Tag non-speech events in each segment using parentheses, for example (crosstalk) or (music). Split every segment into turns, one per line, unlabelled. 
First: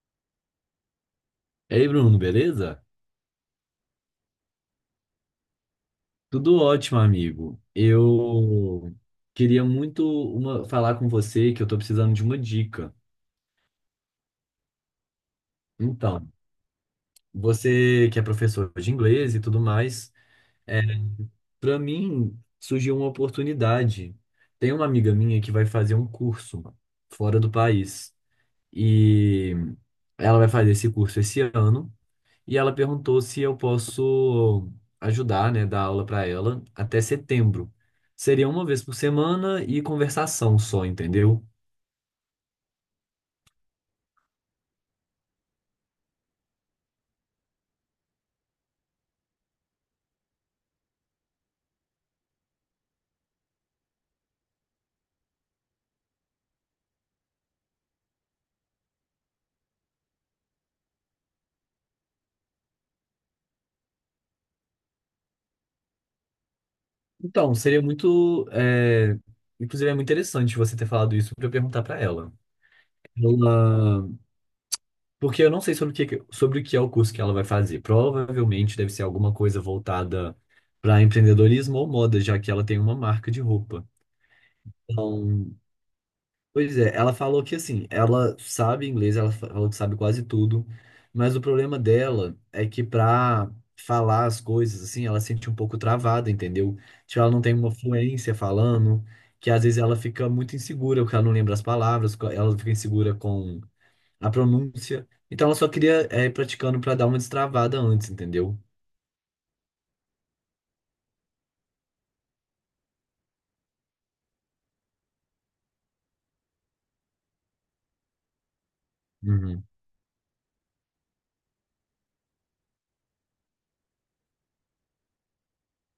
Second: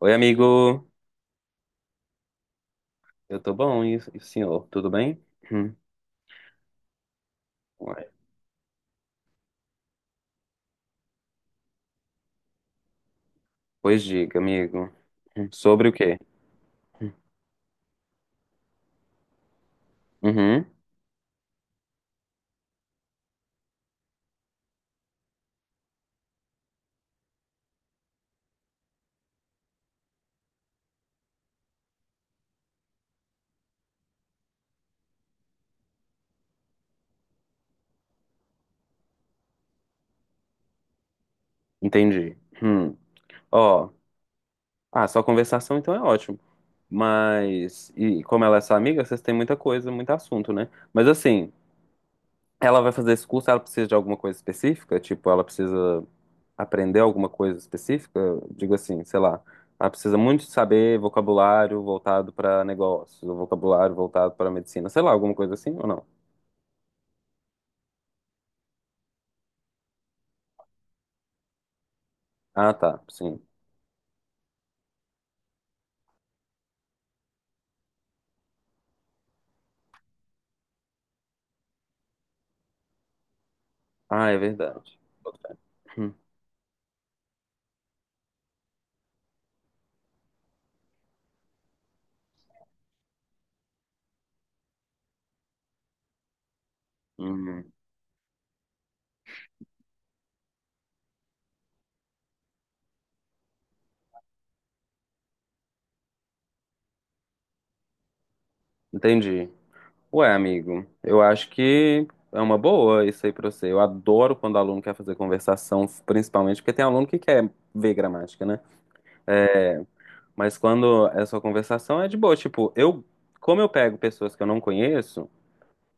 Oi, amigo.
Ei, Bruno, beleza?
Eu tô bom, e o senhor? Tudo bem? Hum.
Tudo ótimo, amigo.
Ué.
Eu queria muito falar com você que eu tô precisando de uma dica.
Pois diga, amigo. Hum. Sobre o quê?
Então,
Hum.
você que é professor de inglês e tudo mais,
Uhum,
é, para mim surgiu uma oportunidade. Tem uma amiga minha que vai fazer um curso fora do país e ela vai fazer esse curso esse ano. E ela perguntou se eu posso ajudar, né, dar aula para ela até setembro. Seria uma vez por semana e conversação só, entendeu?
entendi. Hum. Ó, ah, só conversação então é ótimo. Mas, e como ela é sua amiga, vocês têm muita coisa, muito assunto, né? Mas assim, ela vai fazer esse curso, ela precisa de alguma coisa específica? Tipo, ela precisa aprender alguma coisa específica? Digo assim, sei lá, ela precisa muito saber vocabulário voltado para negócios, ou vocabulário voltado para medicina, sei lá, alguma coisa assim ou não?
Então, seria muito, inclusive é muito interessante você ter falado isso para eu perguntar para ela.
Ah, tá, sim.
Ela, porque eu não sei sobre o que é o curso que ela vai fazer. Provavelmente deve ser alguma coisa voltada para empreendedorismo ou moda, já que ela tem uma marca de roupa.
Ah, é verdade. Boto fé. Hum,
Pois é, ela falou que assim, ela sabe inglês, falou que sabe quase tudo, mas o problema dela é que pra falar as coisas, assim, ela se sente um pouco travada, entendeu? Tipo, ela não tem uma
hum,
fluência falando, que às vezes ela fica muito insegura, porque ela não lembra as palavras, ela fica insegura com a pronúncia. Então ela só queria ir praticando pra dar uma destravada antes, entendeu?
entendi. Ué, amigo, eu acho que é uma boa isso aí pra você. Eu adoro quando o aluno quer fazer conversação, principalmente porque tem aluno que quer ver gramática, né?
Uhum.
Mas quando é só conversação, é de boa. Tipo, eu, como eu pego pessoas que eu não conheço,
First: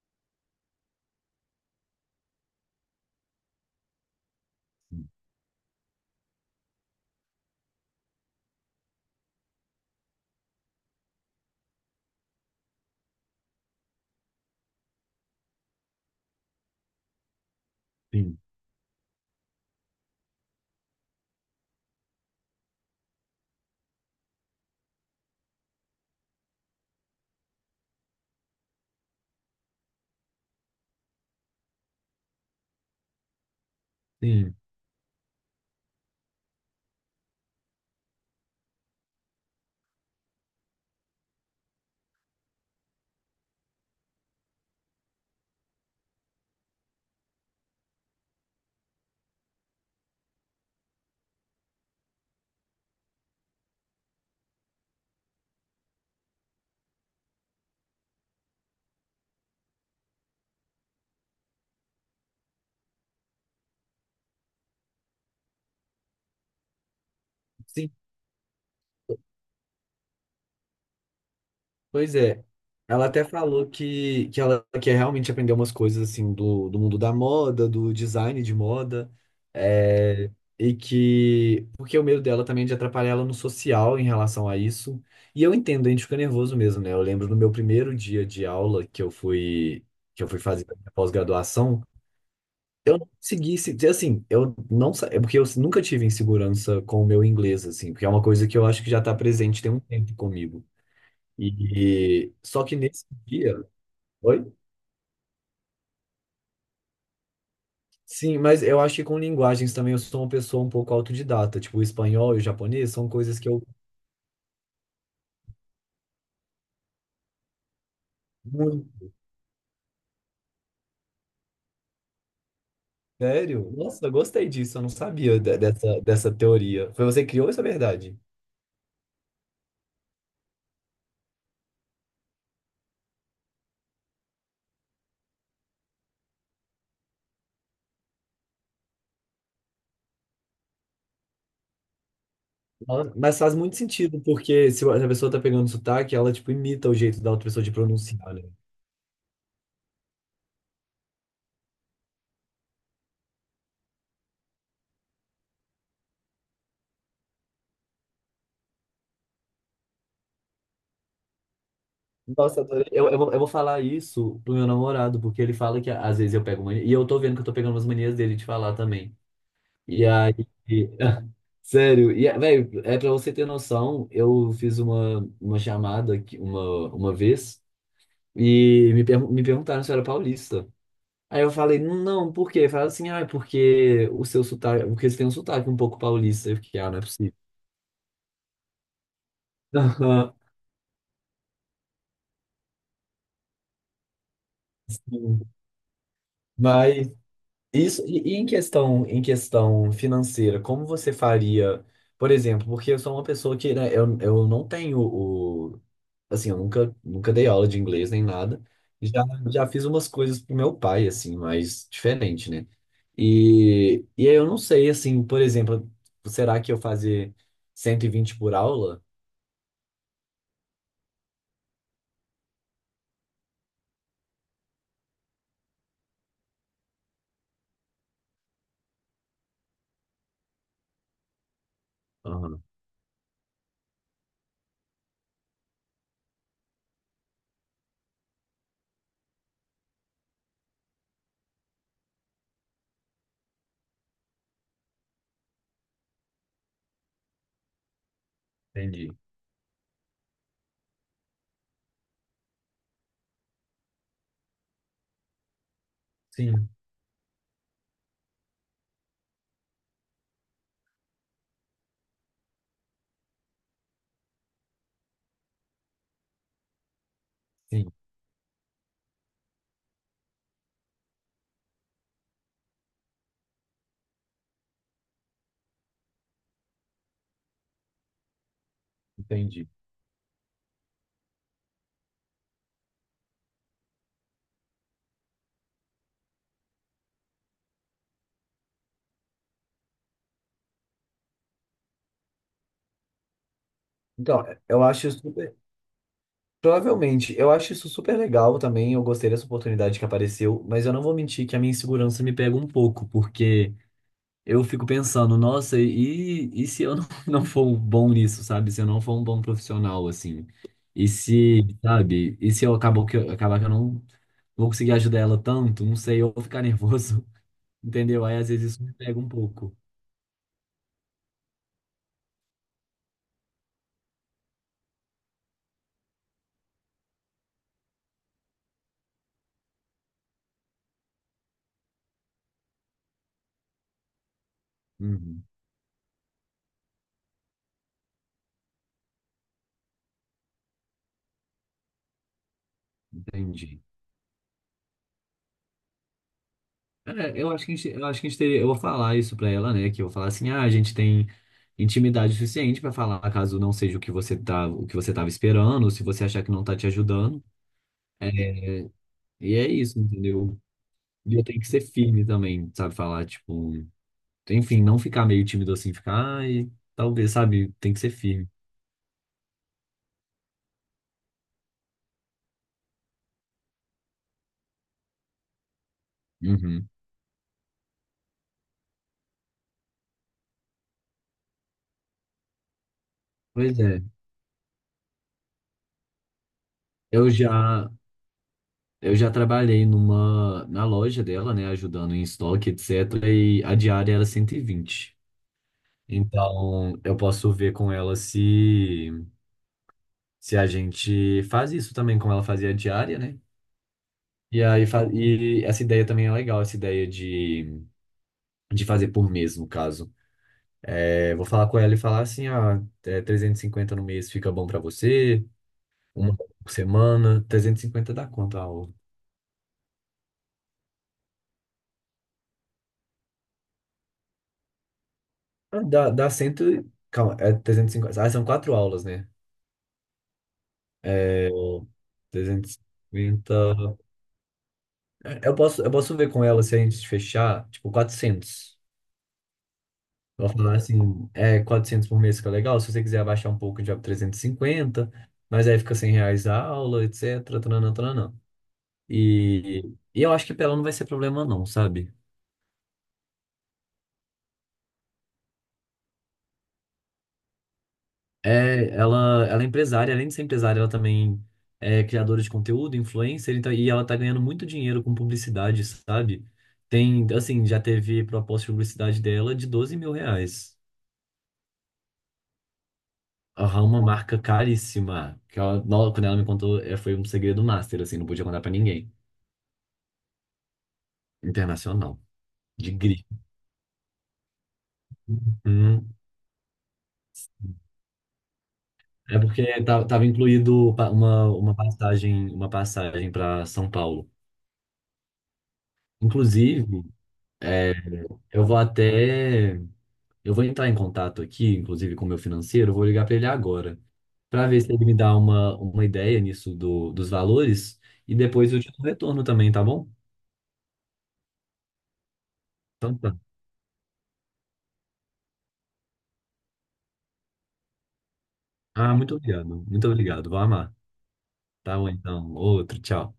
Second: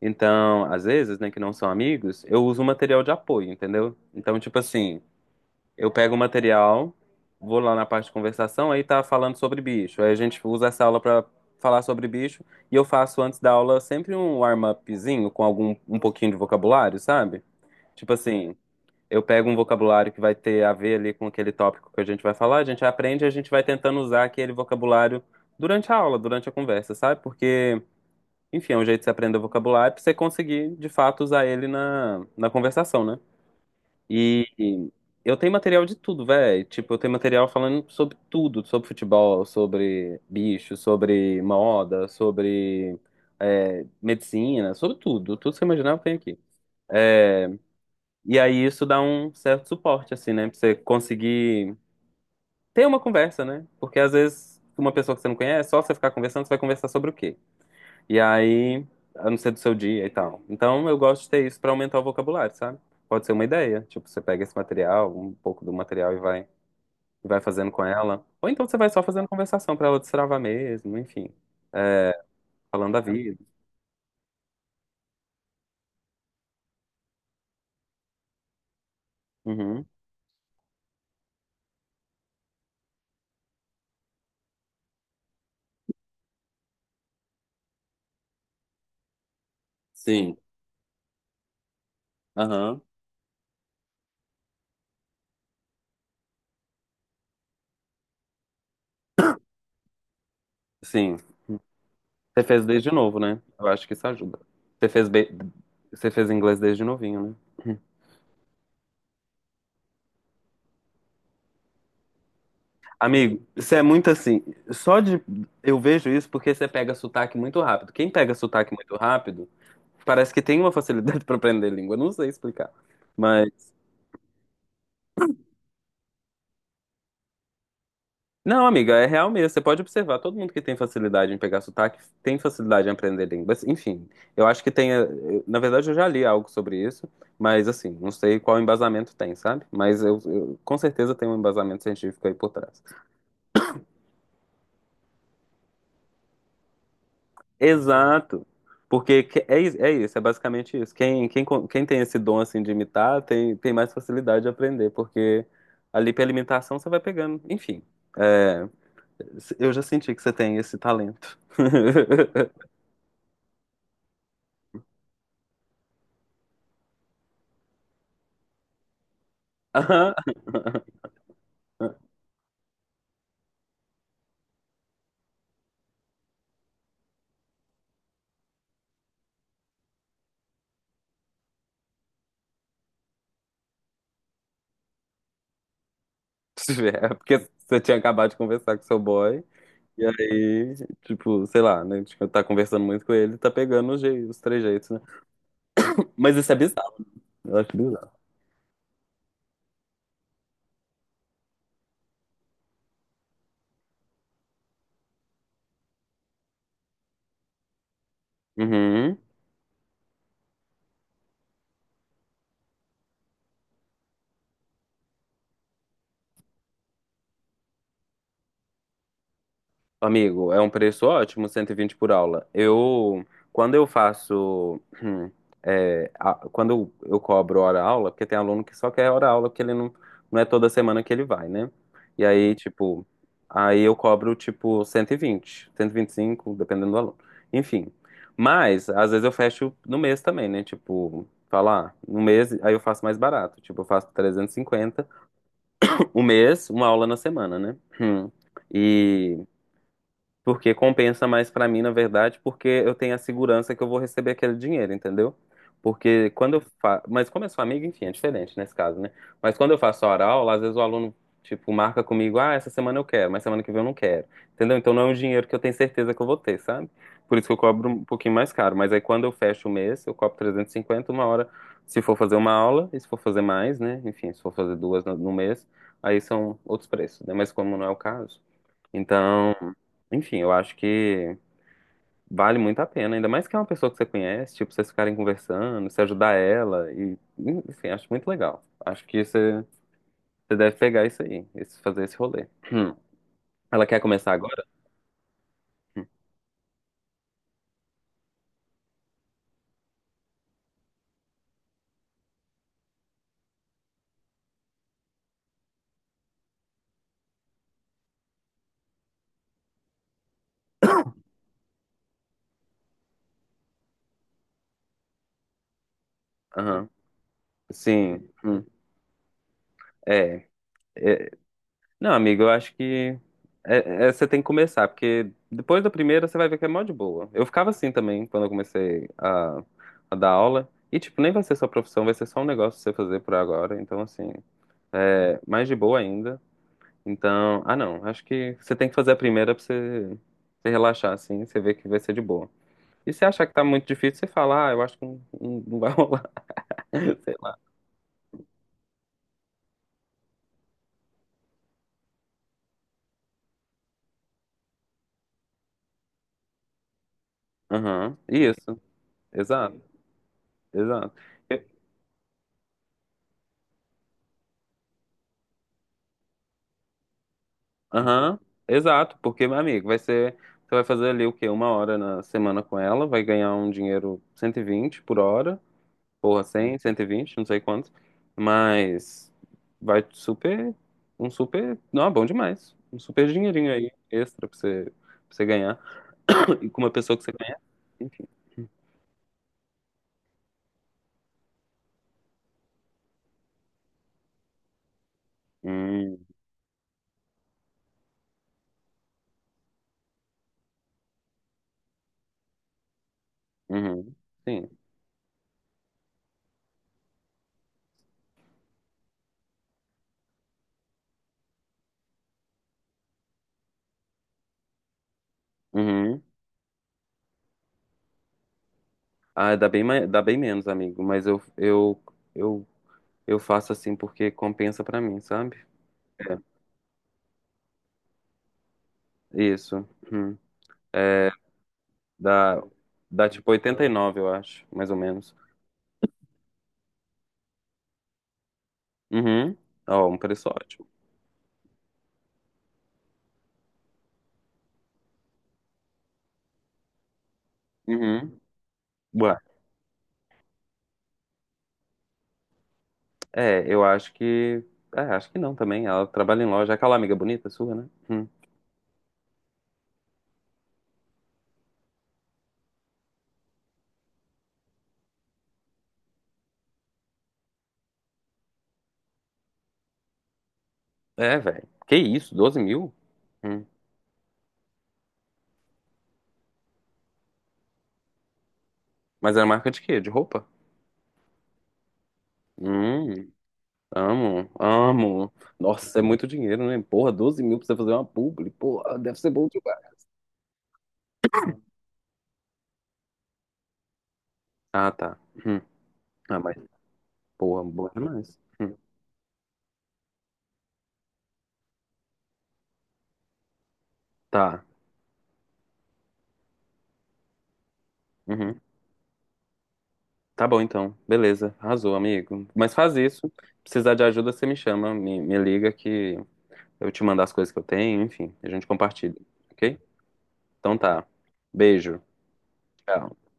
então, às vezes, né, que não são amigos, eu uso material de apoio, entendeu? Então, tipo assim, eu pego o material, vou lá na parte de conversação, aí tá falando sobre bicho. Aí a gente usa essa aula pra falar sobre bicho, e eu faço antes da aula sempre um warm-upzinho com algum um pouquinho de vocabulário, sabe? Tipo
Sim,
assim, eu pego um vocabulário que vai ter a ver ali com aquele tópico que a gente vai falar, a gente aprende e a gente vai tentando usar aquele vocabulário durante a aula, durante a conversa, sabe? Porque, enfim, é um jeito de você aprender o vocabulário pra você conseguir, de fato, usar ele na conversação, né? E
sim.
e eu tenho material de tudo, velho. Tipo, eu tenho material falando sobre tudo, sobre futebol, sobre bicho, sobre moda, sobre medicina, sobre tudo. Tudo que você imaginar eu tenho aqui. É, e aí isso dá um certo suporte, assim, né? Pra você conseguir ter uma conversa, né? Porque às vezes uma pessoa que você não conhece, só você ficar conversando, você vai conversar sobre o quê? E aí, a não ser do seu dia e tal. Então eu gosto de ter isso pra aumentar o vocabulário, sabe? Pode ser uma ideia. Tipo, você pega esse material, um pouco do material e vai fazendo com
Sim,
ela. Ou então você vai só fazendo conversação pra ela destravar mesmo, enfim.
pois é.
Falando da
Ela até
vida.
falou que ela quer realmente aprender umas coisas assim do mundo da moda, do design de moda.
Uhum.
É, e que. Porque o medo dela também é de atrapalhar ela no social em relação a isso. E eu entendo, a gente fica nervoso mesmo, né? Eu lembro no meu primeiro dia de aula que eu
Sim.
fui fazer a minha pós-graduação.
Aham.
Eu não consegui, dizer assim, eu não sa- é porque eu nunca tive insegurança com o meu inglês, assim, porque é uma coisa que eu acho que já está presente tem um tempo comigo.
Sim.
E,
Você
só
fez
que
desde
nesse
novo, né?
dia,
Eu acho que isso ajuda.
oi?
Você fez, você fez inglês desde novinho, né?
Sim, mas eu acho que com linguagens também eu sou uma pessoa um pouco autodidata, tipo o espanhol e o japonês são coisas
Amigo,
que eu
você é muito assim. Só de. Eu vejo isso porque você pega sotaque muito rápido. Quem pega sotaque
muito
muito rápido, parece que tem uma facilidade (laughs) para aprender língua. Não sei explicar.
sério. Nossa, eu gostei disso, eu não sabia dessa teoria. Foi você que criou essa verdade?
Não, amiga, é real mesmo. Você pode observar, todo mundo que tem facilidade em pegar sotaque tem facilidade em aprender línguas. Enfim, eu acho que tem. Na verdade, eu já li algo sobre isso, mas assim, não sei qual embasamento tem, sabe? Mas eu, com certeza tem um embasamento científico aí por trás.
Ah, mas faz muito sentido, porque se a pessoa tá pegando sotaque, ela tipo imita o jeito da outra pessoa de pronunciar, né?
Exato. Porque é, é isso, é basicamente isso. Quem tem esse dom assim de imitar tem mais facilidade de aprender, porque ali pela imitação você vai pegando. Enfim, é, eu já senti que você tem esse talento.
Nossa,
(laughs)
adorei. Eu vou falar isso pro meu namorado, porque ele fala que às vezes eu pego mania, e eu tô vendo que eu tô pegando umas manias dele de falar também. E aí,
(laughs)
(laughs) sério, velho, é pra você ter noção, eu fiz uma chamada aqui uma vez e me perguntaram se eu era paulista. Aí eu falei, não, por quê? Falaram assim, ah, é porque o seu sotaque, porque eles têm um sotaque um pouco paulista. Eu fiquei, ah,
(laughs)
não é
É
possível.
porque você tinha acabado de conversar com seu boy,
(laughs)
e
Aham,
aí, tipo, sei lá, né? Tipo, tá conversando muito com ele, tá pegando os jeitos, os trejeitos, né?
sim.
Mas isso é bizarro,
Mas
eu acho
isso,
bizarro.
em questão financeira, como você faria, por exemplo, porque eu sou uma pessoa que, né, eu não tenho assim, eu nunca, nunca dei aula de inglês nem nada.
Uhum.
Já, já fiz umas coisas pro meu pai, assim, mais diferente, né? E aí eu não sei, assim, por exemplo, será que eu fazer 120 por aula?
Amigo, é um preço ótimo, 120 por aula. Eu, quando eu faço, é, quando eu cobro hora-aula, porque tem aluno que só quer hora-aula, porque ele não, não é toda semana que ele vai, né? E aí,
Aham,
tipo, aí eu cobro, tipo, cento e vinte 125 dependendo do aluno. Enfim, mas, às vezes eu fecho no mês também, né? Tipo, falar, no mês, aí eu faço mais barato. Tipo, eu faço 350 o mês, uma aula na semana, né? Hum.
entendi.
E... Porque compensa mais pra mim, na verdade, porque eu tenho a segurança que eu vou receber aquele dinheiro, entendeu? Porque quando eu
Sim,
faço. Mas como é sou amigo, enfim, é diferente nesse caso, né? Mas quando eu faço a aula, às vezes o aluno, tipo, marca comigo, ah, essa semana eu quero, mas semana que vem eu não quero. Entendeu? Então não é um dinheiro que eu tenho certeza que eu vou ter, sabe? Por isso que eu cobro
sim,
um pouquinho mais caro. Mas aí quando eu fecho o mês, eu cobro 350 uma hora, se for fazer uma aula, e se for fazer mais, né? Enfim, se for fazer duas no mês, aí são outros preços, né? Mas como não é o caso. Então,
entendi.
enfim, eu acho que vale muito a pena, ainda mais que é uma pessoa que você conhece, tipo, vocês ficarem conversando, você ajudar ela, e, enfim, acho muito legal. Acho que você deve pegar isso aí, esse, fazer esse rolê. Hum. Ela quer começar
Então,
agora?
eu acho super. Provavelmente, eu acho isso super legal também. Eu gostei dessa oportunidade que apareceu, mas eu não vou mentir que a minha insegurança me pega um pouco, porque. Eu fico pensando, nossa, e se eu não, (laughs) não for bom nisso, sabe? Se eu não for um bom profissional, assim. E se, sabe? E se eu acabo que acabar que eu não vou conseguir ajudar ela tanto, não sei, eu vou ficar
Aham.
nervoso, (laughs) entendeu?
Sim.
Aí às
Hum.
vezes isso me pega um pouco.
É, é. Não, amigo, eu acho que é, é, você tem que começar, porque depois da primeira você vai ver que é mó de boa. Eu ficava assim também quando eu comecei a dar aula. E, tipo, nem vai ser sua profissão, vai ser só um negócio pra você fazer por agora. Então, assim,
Uhum,
mais de boa ainda. Então, ah não, acho que você tem que fazer a primeira pra você relaxar, assim, você ver que vai ser de boa. E se achar que tá
entendi.
muito difícil, você fala, ah, eu acho que não, não vai rolar, (laughs)
É,
sei lá.
eu acho que a gente teria, eu vou falar isso pra ela, né? Que eu vou falar assim, ah, a gente tem intimidade suficiente pra falar caso não seja o que você tava esperando, ou se você achar que não tá te ajudando.
Aham,
É,
isso,
e é
exato,
isso, entendeu?
exato.
E eu tenho
Eu-
que ser firme também, sabe? Falar, tipo, enfim, não ficar meio tímido assim, ficar, ai, talvez, sabe? Tem que ser
Aham,
firme.
exato, porque, meu amigo, vai ser, você vai fazer ali o quê? Uma hora na semana com ela, vai ganhar um dinheiro 120 por hora. Porra, 100,
Uhum.
120 não sei quanto. Mas vai super. Um super. Não, é bom demais. Um super dinheirinho
Pois
aí
é.
extra pra você ganhar. (coughs) (clears throat) E com uma pessoa que
Eu
você conhece,
já,
enfim.
na loja dela, né? Ajudando em estoque, etc. E a diária era 120.
Hum,
Então, eu posso ver com ela se, se a gente faz isso também, como ela fazia a diária, né?
uhum,
E
sim.
aí, e essa ideia também é legal, essa ideia de fazer por mês, no caso. É, vou falar com ela e falar assim, ah, 350 no mês fica bom pra você,
Uhum.
uma por semana, 350 dá quanto a aula?
Ah, dá bem, dá bem menos, amigo. Mas eu, eu faço assim porque compensa pra mim, sabe?
Ah, dá
É,
100, e- calma, é 350 ah, são quatro aulas, né?
isso. Uhum. É,
É,
dá, dá tipo
350,
89 eu acho, mais ou menos.
eu posso ver com ela se a gente fechar, tipo, 400.
Uhum. Ó, um
Eu
preço
vou falar
ótimo.
assim, 400 por mês fica legal, se você quiser abaixar um pouco, já 350, mas aí fica R$ 100 a aula, etc, tananã, tananã.
Uhum. Ué,
E, e eu acho que pra ela não vai ser problema não, sabe?
é, eu acho que. É, acho que não também. Ela trabalha em loja. É aquela amiga bonita sua, né? Hum.
É, ela é empresária, além de ser empresária, ela também é criadora de conteúdo, influencer, então, e ela tá ganhando muito dinheiro com publicidade, sabe? Tem, assim, já teve proposta de publicidade dela de R$ 12.000.
É, velho. Que isso? 12 mil? Hum.
Aham, uma marca caríssima, que ela, quando ela me contou, foi um segredo master, assim, não podia contar pra ninguém.
Mas é marca de quê? De roupa?
Internacional, de grife.
Hum, amo, amo. Nossa, é
Uhum.
muito dinheiro, né? Porra, 12 mil pra você fazer uma publi. Porra, deve ser
É
bom
porque
demais.
tava incluído uma passagem para São Paulo.
Ah, tá. Hum. Ah, mas,
Inclusive,
porra, bom
é,
demais.
eu
Hum.
vou até eu vou entrar em contato aqui, inclusive com o meu financeiro, eu vou ligar para ele agora,
Tá.
para ver se ele me dá uma ideia nisso do, dos valores e
Uhum.
depois eu te dou retorno também, tá bom?
Tá bom, então. Beleza. Arrasou, amigo. Mas faz
Então
isso.
tá.
Precisar de ajuda, você me chama, me liga que eu te mando as coisas que eu tenho, enfim, a gente
Ah,
compartilha,
muito obrigado.
ok?
Muito obrigado. Vou
Então
amar.
tá.
Tá
Beijo.
bom, então. Outro,
Tchau.
tchau.